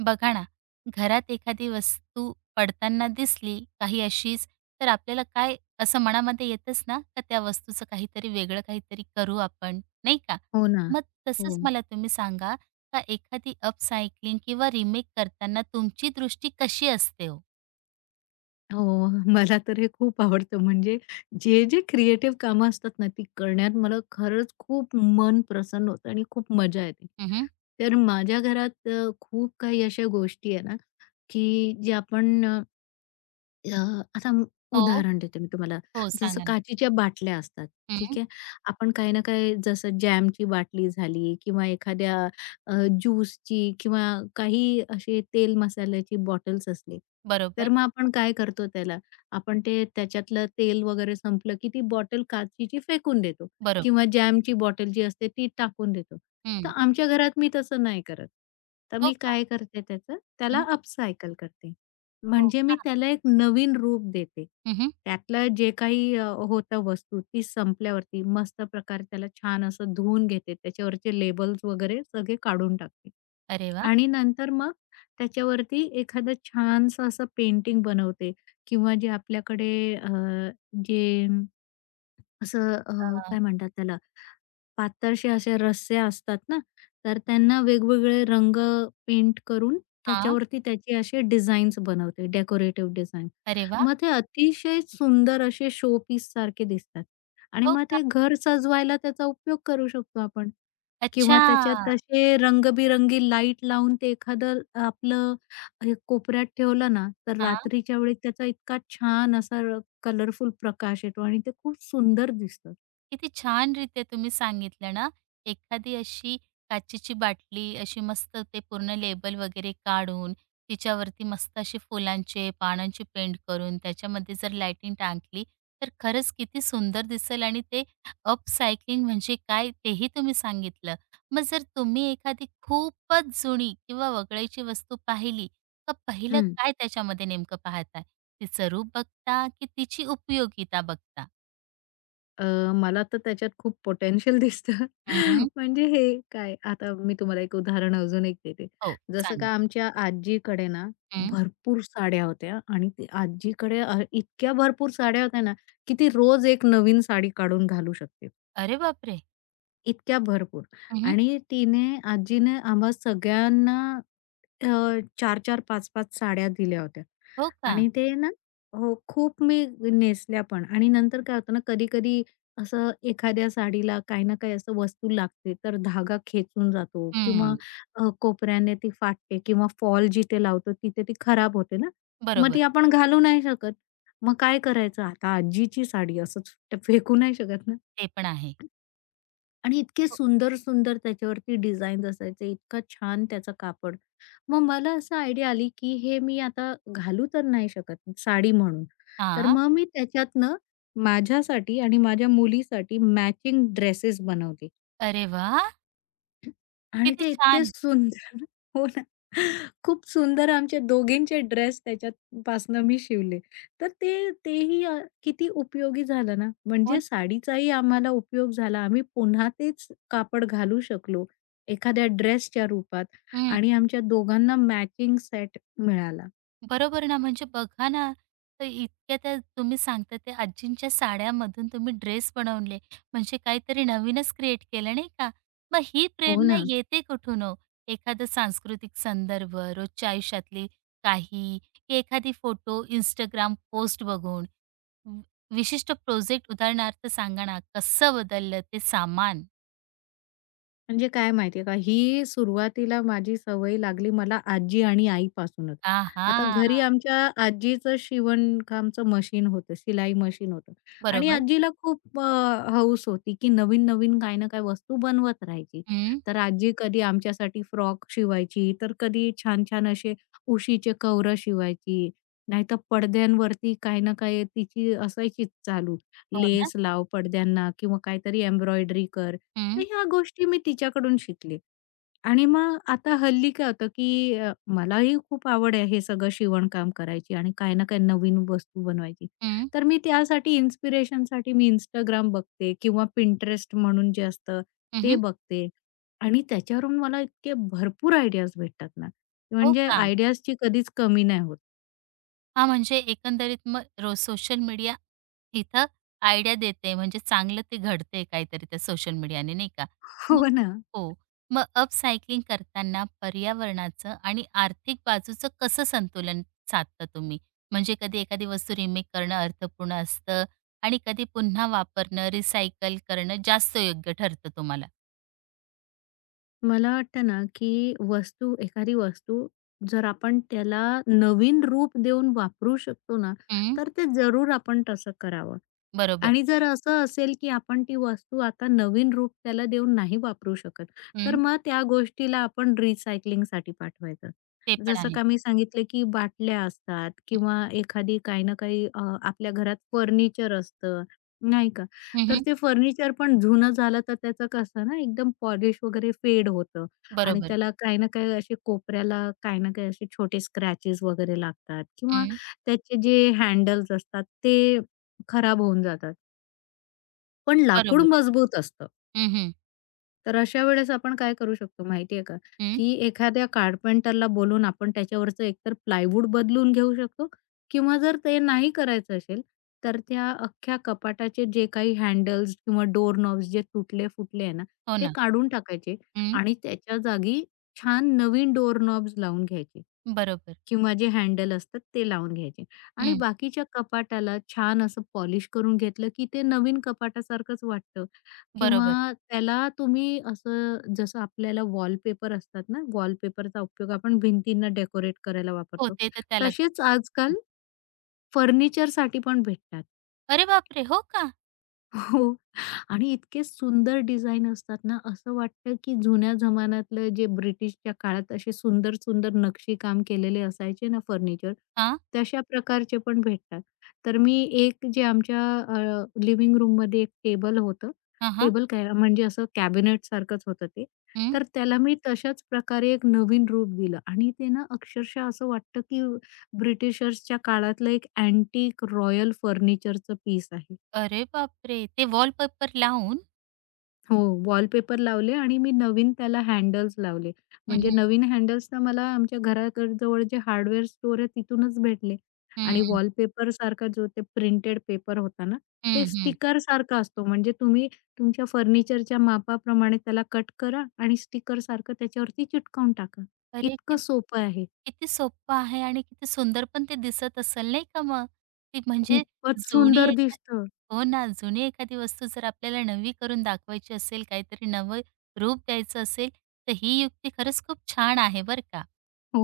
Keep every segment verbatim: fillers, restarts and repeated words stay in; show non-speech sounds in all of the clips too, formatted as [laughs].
बघा ना, घरात एखादी वस्तू पडताना दिसली काही अशीच, तर आपल्याला काय असं मनामध्ये येतंच ना, का त्या वस्तूचं काहीतरी वेगळं काहीतरी करू आपण, नाही का? हो ना. मग तसंच हो. मला तुम्ही सांगा, का एखादी अपसायक्लिंग किंवा रिमेक करताना तुमची दृष्टी कशी असते हो? हो. मला तर हे खूप आवडतं. म्हणजे जे, जे क्रिएटिव्ह कामं असतात ना, ती करण्यात मला खरंच खूप मन प्रसन्न होतं आणि खूप मजा येते. हं, तर माझ्या घरात अ, खूप काही अशा गोष्टी आहे ना, की जे आपण अ, आता म- हो, उदाहरण देते मी तुम्हाला. हो, जसं सांगा ना. काचेच्या बाटल्या असतात, ठीक हं, आहे. आपण काही ना काही जसं जॅमची बाटली झाली किंवा एखाद्या अ, ज्यूसची किंवा काही असे तेल मसाल्याची बॉटल्स असली, बरोबर, तर मग आपण काय करतो त्याला, आपण ते त्याच्यातलं तेल वगैरे संपलं की ती बॉटल काचेची फेकून देतो बरोबर. किंवा जॅमची बॉटल जी असते ती टाकून देतो. तर हं. आमच्या घरात मी तसं नाही करत. तर हो मी का? काय करते त्याचं, त्याला हं, अपसायकल करते. हो म्हणजे का? मी त्याला एक नवीन रूप देते. हं, त्यातलं जे काही अ, होतं वस्तू ती संपल्यावरती मस्त प्रकारे त्याला छान असं धुवून घेते. त्याच्यावरचे लेबल्स वगैरे सगळे काढून टाकते. अरे वाह! आणि नंतर मग त्याच्यावरती एखादं छानसं असं पेंटिंग बनवते किंवा जे आपल्याकडे अ, जे असं अ, अ, काय म्हणतात त्याला पातळशा अशा रस्स्या असतात ना, तर त्यांना वेगवेगळे रंग पेंट करून हां. त्याच्यावरती त्याचे असे डिझाईन्स बनवते, डेकोरेटिव्ह डिझाईन. अरे वाह! मग ते अतिशय सुंदर असे शो पीससारखे दिसतात आणि हो मग का? ते घर सजवायला त्याचा उपयोग करू शकतो आपण अच्छा. किंवा त्याच्यात असे रंगबिरंगी लाईट लावून ते एखादं आपलं हे कोपऱ्यात ठेवलं ना, तर हां. रात्रीच्या वेळी त्याचा इतका छान असा कलरफुल प्रकाश येतो आणि ते खूप सुंदर दिसतं. किती छानरीत्या तुम्ही सांगितलं ना, एखादी अशी काचेची बाटली अशी मस्त ते पूर्ण लेबल वगैरे काढून, तिच्यावरती मस्त असे फुलांचे, पानांचे पेंट करून त्याच्यामध्ये जर लायटिंग टाकली, तर खरंच किती सुंदर दिसेल आणि ते अपसायकलिंग म्हणजे काय तेही तुम्ही सांगितलं. मग जर तुम्ही एखादी खूपच जुनी किंवा वगळायची वस्तू पाहिली, तर पहिलं काय त्याच्यामध्ये नेमकं पाहताय? तिचं रूप बघता की तिची उपयोगिता बघता? अ, मला तर त्याच्यात खूप पोटेन्शियल दिसतं. हं, [laughs] म्हणजे हे काय, आता मी तुम्हाला एक उदाहरण अजून एक देते. हो, जसं सांगा. का आमच्या आजीकडे ना, हं. भरपूर साड्या होत्या आणि ते आजीकडे अ, इतक्या भरपूर साड्या होत्या ना, की ती रोज एक नवीन साडी काढून घालू शकते. अरे बापरे! इतक्या भरपूर हं, आणि तिने आजीने आम्हा सगळ्यांना अ, चार-चार पाच-पाच साड्या दिल्या होत्या हो का? आणि ते ना हो, खूप मी नेसल्या पण आणि नंतर काय होतं ना, कधी-कधी असं एखाद्या साडीला काही ना काही असं वस्तू लागते, तर धागा खेचून जातो किंवा हं. अ, कोपऱ्याने ती फाटते किंवा फॉल जिथे लावतो तिथे ती खराब होते ना, मग बरोबर. ती आपण घालू नाही शकत. मग काय करायचं? आता आजीची साडी असंच फेकू नाही शकत ना. ते पण आहे. आणि इतके हो. सुंदर, सुंदर त्याच्यावरती डिझाईन्स असायचे, इतका छान त्याचं कापड. मग मला असं आयडिया आली, की हे मी आता घालू तर नाही शकत साडी म्हणून. तर हां. मग मी त्याच्यातनं माझ्यासाठी आणि माझ्या मुलीसाठी मॅचिंग ड्रेसेस बनवले. अरे वाह! आणि किती ते इतके छान. सुंदर [laughs] हो ना. खूप सुंदर आमच्या दोघींचे ड्रेस त्याच्यापासनं मी शिवले. तर ते तेही अ, किती उपयोगी झालं ना. हो म्हणजे ना. साडीचाही आम्हाला उपयोग झाला. आम्ही पुन्हा तेच कापड घालू शकलो एखाद्या ड्रेसच्या रूपात हं. आणि आमच्या दोघांना मॅचिंग सेट मिळाला. बरोबर ना, म्हणजे बघा ना, तर इतक्या त्या तुम्ही सांगता त्या आजींच्या साड्यामधून तुम्ही ड्रेस बनवले, म्हणजे काहीतरी नवीनच क्रिएट केलं नाही का? मग ही हो प्रेरणा ना. येते कुठून हो? एखादा सांस्कृतिक संदर्भ, रोजच्या आयुष्यातली काही, की एखादी फोटो, इन्स्टाग्राम पोस्ट बघून वि विशिष्ट प्रोजेक्ट उदाहरणार्थ सांगा ना, कसं बदललं ते सामान? म्हणजे काय माहितीये का, ही सुरुवातीला माझी सवय लागली मला आजी आणि आईपासूनच. आता आहा! घरी आमच्या आजीचं शिवणकामचं मशीन होतं, शिलाई मशीन होतं आणि बरोबर. आजीला खूप अ, हौस होती, की नवीन-नवीन काय ना काही वस्तू बनवत राहायची. हं. तर आजी कधी आमच्यासाठी फ्रॉक शिवायची, तर कधी छान-छान असे उशीचे कवरं शिवायची, नाहीतर पडद्यांवरती काही ना काही तिची असायचीच चालू, हो ना. लेस लाव पडद्यांना किंवा काहीतरी एम्ब्रॉयडरी कर. तर हं, ह्या गोष्टी मी तिच्याकडून शिकले. आणि मग आता हल्ली काय होतं, की अ, मलाही खूप आवड आहे हे सगळं शिवणकाम करायची आणि काही ना काही नवीन वस्तू बनवायची. हं, तर मी त्यासाठी इन्स्पिरेशनसाठी मी Instagram बघते किंवा Pinterest म्हणून जे असतं ते हं, बघते. आणि त्याच्यावरून मला इतके भरपूर आयडियाज भेटतात ना, हो म्हणजे का? आयडियाजची कधीच कमी नाही होत. हा, म्हणजे एकंदरीत मग रोज सोशल मीडिया इथं आयडिया देते, म्हणजे चांगलं ते घडतंय काहीतरी त्या सोशल मीडियाने, नाही का? [laughs] मग हो ना. हो. मग अपसायकलिंग करताना पर्यावरणाचं आणि आर्थिक बाजूचं कसं संतुलन साधता तुम्ही? म्हणजे कधी एखादी वस्तू रिमेक करणं अर्थपूर्ण असतं आणि कधी पुन्हा वापरणं, रिसायकल करणं जास्त योग्य ठरतं तुम्हाला. मला वाटतं ना, की वस्तू एखादी वस्तू जर आपण त्याला नवीन रूप देऊन वापरू शकतो ना, हं, तर ते जरूर आपण तसं करावं. बरोबर. आणि जर असं असेल, की आपण ती वस्तू आता नवीन रूप त्याला देऊन नाही वापरू शकत, तर हं, मग त्या गोष्टीला आपण रिसायकलिंगसाठी पाठवायचं. ते पण जसं आहे. का मी सांगितलं, की बाटल्या असतात किंवा एखादी काही ना काही अ, आपल्या घरात फर्निचर असतं, नाही का? हं, तर हं, ते फर्निचर पण जुनं झालं तर त्याचं कसं ना एकदम पॉलिश वगैरे फेड होतं आणि बरोबर. त्याला काही ना काही असे कोपऱ्याला काही ना काही असे छोटे स्क्रॅचेस वगैरे लागतात किंवा हं, त्याचे जे हँडल्स असतात ते खराब होऊन जातात. पण लाकूड बरोबर. मजबूत असतं. हं, हं, तर अशा वेळेस आपण काय करू शकतो माहिती आहे का, हं. की एखाद्या कारपेंटरला बोलवून आपण त्याच्यावरचं एकतर प्लायवूड बदलून घेऊ शकतो किंवा जर ते नाही करायचं असेल, तर त्या अख्ख्या कपाटाचे जे काही हँडल्स किंवा डोअर नॉब्स जे तुटले-फुटले आहे ना, हो ते ना. काढून टाकायचे हं. आणि त्याच्या जागी छान नवीन डोअर नॉब्स लावून घ्यायचे. बरोबर. किंवा जे हँडल असतात ते लावून घ्यायचे आणि हं. बाकीच्या कपाटाला छान असं पॉलिश करून घेतलं, की ते नवीन कपाटासारखंच वाटतं बरोबर. किंवा त्याला तुम्ही असं जसं आपल्याला वॉलपेपर असतात ना, वॉलपेपरचा उपयोग आपण भिंतींना डेकोरेट करायला हो, वापरतो. ते तर त्याला करतात. तसेच हं. आजकाल फर्निचरसाठी पण भेटतात. अरे बापरे! हो का? [laughs] आणि इतके सुंदर डिझाइन असतात ना, असं वाटतं की जुन्या जमान्यातलं जे ब्रिटिशच्या काळात असे सुंदर-सुंदर नक्षीकाम केलेले असायचे ना फर्निचर, हां. तशा प्रकारचे पण भेटतात. तर मी एक जे आमच्या अ, लिव्हिंग रूममध्ये एक टेबल होतं. हां, हां. टेबल काय म्हणजे असं कॅबिनेटसारखंच होतं ते. हं. तर त्याला मी तशाच प्रकारे एक नवीन रूप दिलं आणि ते ना अक्षरशः असं वाटतं की ब्रिटिशर्सच्या काळातलं एक अँटिक रॉयल फर्निचरचं पीस आहे. अरे बापरे! ते वॉलपेपर लावून हो, वॉलपेपर लावले आणि मी नवीन त्याला हँडल्स लावले. हं, म्हणजे हं. नवीन हँडल्स तर मला आमच्या घराकड जवळ जे हार्डवेअर स्टोअर आहे तिथूनच भेटले आणि हं, वॉलपेपरसारखा जो ते प्रिंटेड पेपर होता ना, हं, ते हं. स्टिकरसारखा असतो. म्हणजे तुम्ही तुमच्या फर्निचरच्या मापाप्रमाणे त्याला कट करा आणि स्टिकरसारखं त्याच्यावरती चिटकवून टाका. अरे इतकं कित सोपं आहे. किती सोप्पं आहे आणि किती सुंदर पण ते दिसत असेल नाही का मग? ती म्हणजे खूपच जुनी सुंदर एखा दिसतं. हो ना, जुनी एखादी वस्तू जर आपल्याला नवी करून दाखवायची असेल, काहीतरी नवं रूप द्यायचं असेल, तर ही युक्ती खरंच खूप छान आहे बरं का. हो,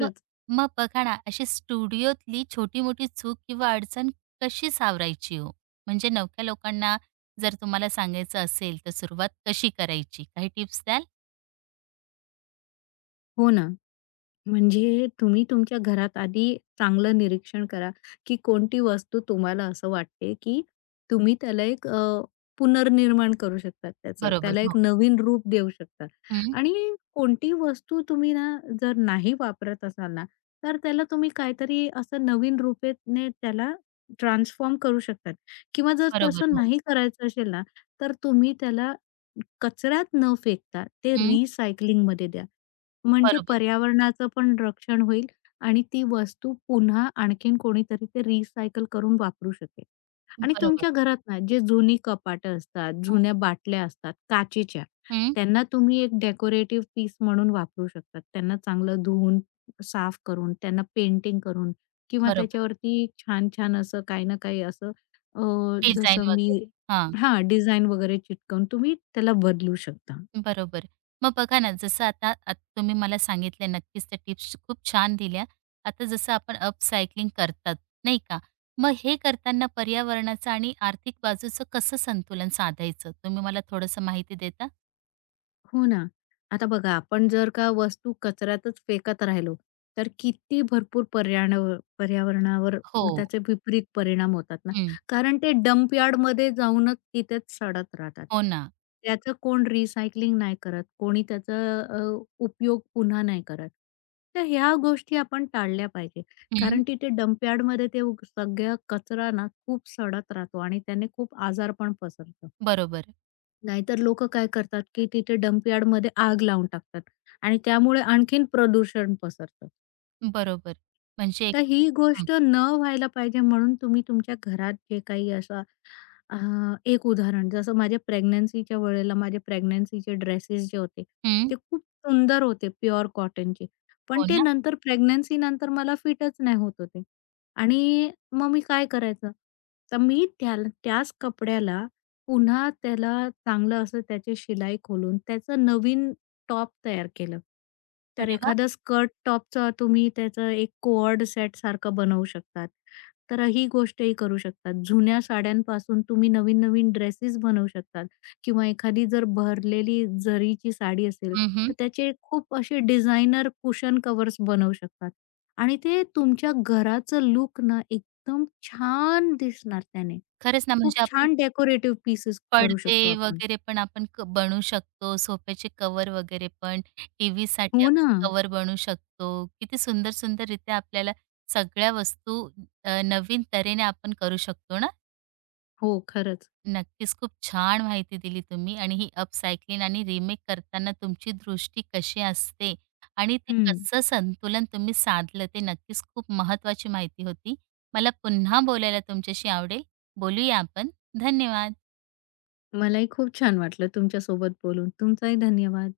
मग मग बघा ना, अशी स्टुडिओतली छोटी-मोठी चूक किंवा अडचण कशी सावरायची हो? म्हणजे नवख्या लोकांना जर तुम्हाला सांगायचं असेल, तर सुरुवात कशी करायची? काही टिप्स द्याल? हो ना. म्हणजे तुम्ही तुमच्या घरात आधी चांगलं निरीक्षण करा, की कोणती वस्तू तुम्हाला असं वाटते, की तुम्ही त्याला एक अ, पुनर्निर्माण करू शकता त्याचं. बरोबर, त्याला हो. एक नवीन रूप देऊ शकता हं. आणि कोणती वस्तू तुम्ही ना, जर नाही वापरत असाल ना, तर त्याला तुम्ही काहीतरी असं नवीन रूपेने त्याला ट्रान्सफॉर्म करू शकतात किंवा जर बरोबर, तसं हो. नाही करायचं असेल ना, तर तुम्ही त्याला कचऱ्यात न फेकता ते हं. रिसायकलिंगमध्ये द्या. म्हणजे बरोबर, पर्यावरणाचं पण रक्षण होईल आणि ती वस्तू पुन्हा आणखीन कोणीतरी ते रिसायकल करून वापरू शकेल. आणि बरोबर. तुमच्या घरात ना जे जुनी कपाटं असतात, जुन्या बाटल्या असतात काचेच्या, हं. त्यांना तुम्ही एक डेकोरेटिव्ह पीस म्हणून वापरू शकतात. त्यांना चांगलं धुवून, साफ करून, त्यांना पेंटिंग करून किंवा बरोबर. त्याच्यावरती छान-छान असं काही ना काही असं अ, डिझाइन जसं मी वगैरे. हां, डिझाइन वगैरे चिटकवून तुम्ही त्याला बदलू शकता. बरोबर. मग बघा ना, जसं आता आत तुम्ही मला सांगितल्या नक्कीच त्या टिप्स खूप छान दिल्या. आता जसं आपण अपसायकलिंग करतात, नाही का? मग हे करताना पर्यावरणाचं आणि आर्थिक बाजूचं कसं संतुलन साधायचं? तुम्ही मला थोडंसं माहिती देता? हो ना. आता बघा आपण जर का वस्तू कचऱ्यातच फेकत राहिलो, तर किती भरपूर पर्याणावर पर्यावरणावर हो. त्याचे विपरीत परिणाम होतात ना. हं. कारण ते डंप यार्डमध्ये जाऊनच तिथेच सडत राहतात. हो ना. त्याचं कोण रिसायकलिंग नाही करत, कोणी त्याचा अ, उपयोग पुन्हा नाही करत. तर ह्या गोष्टी आपण टाळल्या पाहिजे. हं. कारण तिथे डंप यार्डमध्ये ते उग- सगळा कचरा ना खूप सडत राहतो आणि त्याने खूप आजार पण पसरतात. बरोबर, नाहीतर लोकं काय करतात, की तिथे डंप यार्डमध्ये आग लावून टाकतात आणि त्यामुळे आणखीन प्रदूषण पसरतं. बरोबर. म्हणजे एक तर ही हं, गोष्ट न व्हायला पाहिजे म्हणून तुम्ही तुमच्या घरात जे काही असं अ, एक उदाहरण जसं माझ्या प्रेग्नन्सीच्या वेळेला माझे प्रेग्नन्सीचे ड्रेसेस जे होते, हं. ते खूप सुंदर होते प्युअर कॉटनचे. पण हो ते ना. नंतर प्रेग्नन्सीनंतर मला फिटच नाही होत होते आणि मग मी काय करायचं, तर मी त्याला त्याच कपड्याला पुन्हा त्याला चांगलं असं त्याची शिलाई खोलून त्याचं नवीन टॉप तयार केलं. तर अरे वाह! एखादं स्कर्ट टॉपचं तुम्ही त्याचं एक कोऑर्ड सेटसारखं बनवू शकतात. तर ही गोष्टही करू शकतात. जुन्या साड्यांपासून तुम्ही नवीन-नवीन ड्रेसेस बनवू शकतात किंवा एखादी जर भरलेली जरीची साडी असेल, हं, हं. तर त्याचे खूप असे डिझायनर कुशन कव्हर्स बनवू शकतात आणि ते तुमच्या घराचं लूक ना एकदम छान दिसणार त्याने. खरंच ना, खूप म्हणजे आपण छान डेकोरेटिव्ह पीसेस करू पडदे शकतो आपण. वगैरे पण आपण क बनवू शकतो, सोफ्याचे कव्हर वगैरे पण, टीव्हीसाठी हो आपण ना. कव्हर बनवू शकतो. किती सुंदर सुंदररीत्या आपल्याला सगळ्या वस्तू अ, नवीन तऱ्हेने आपण करू शकतो ना. हो, खरंच. नक्कीच खूप छान माहिती दिली तुम्ही आणि ही अपसायक्लिंग आणि रिमेक करताना तुमची दृष्टी कशी असते आणि ते हं. कसं संतुलन तुम्ही साधलं ते नक्कीच खूप महत्त्वाची माहिती होती. मला पुन्हा बोलायला तुमच्याशी आवडेल. बोलूया आपण. धन्यवाद. मलाही खूप छान वाटलं तुमच्यासोबत बोलून. तुमचाही धन्यवाद.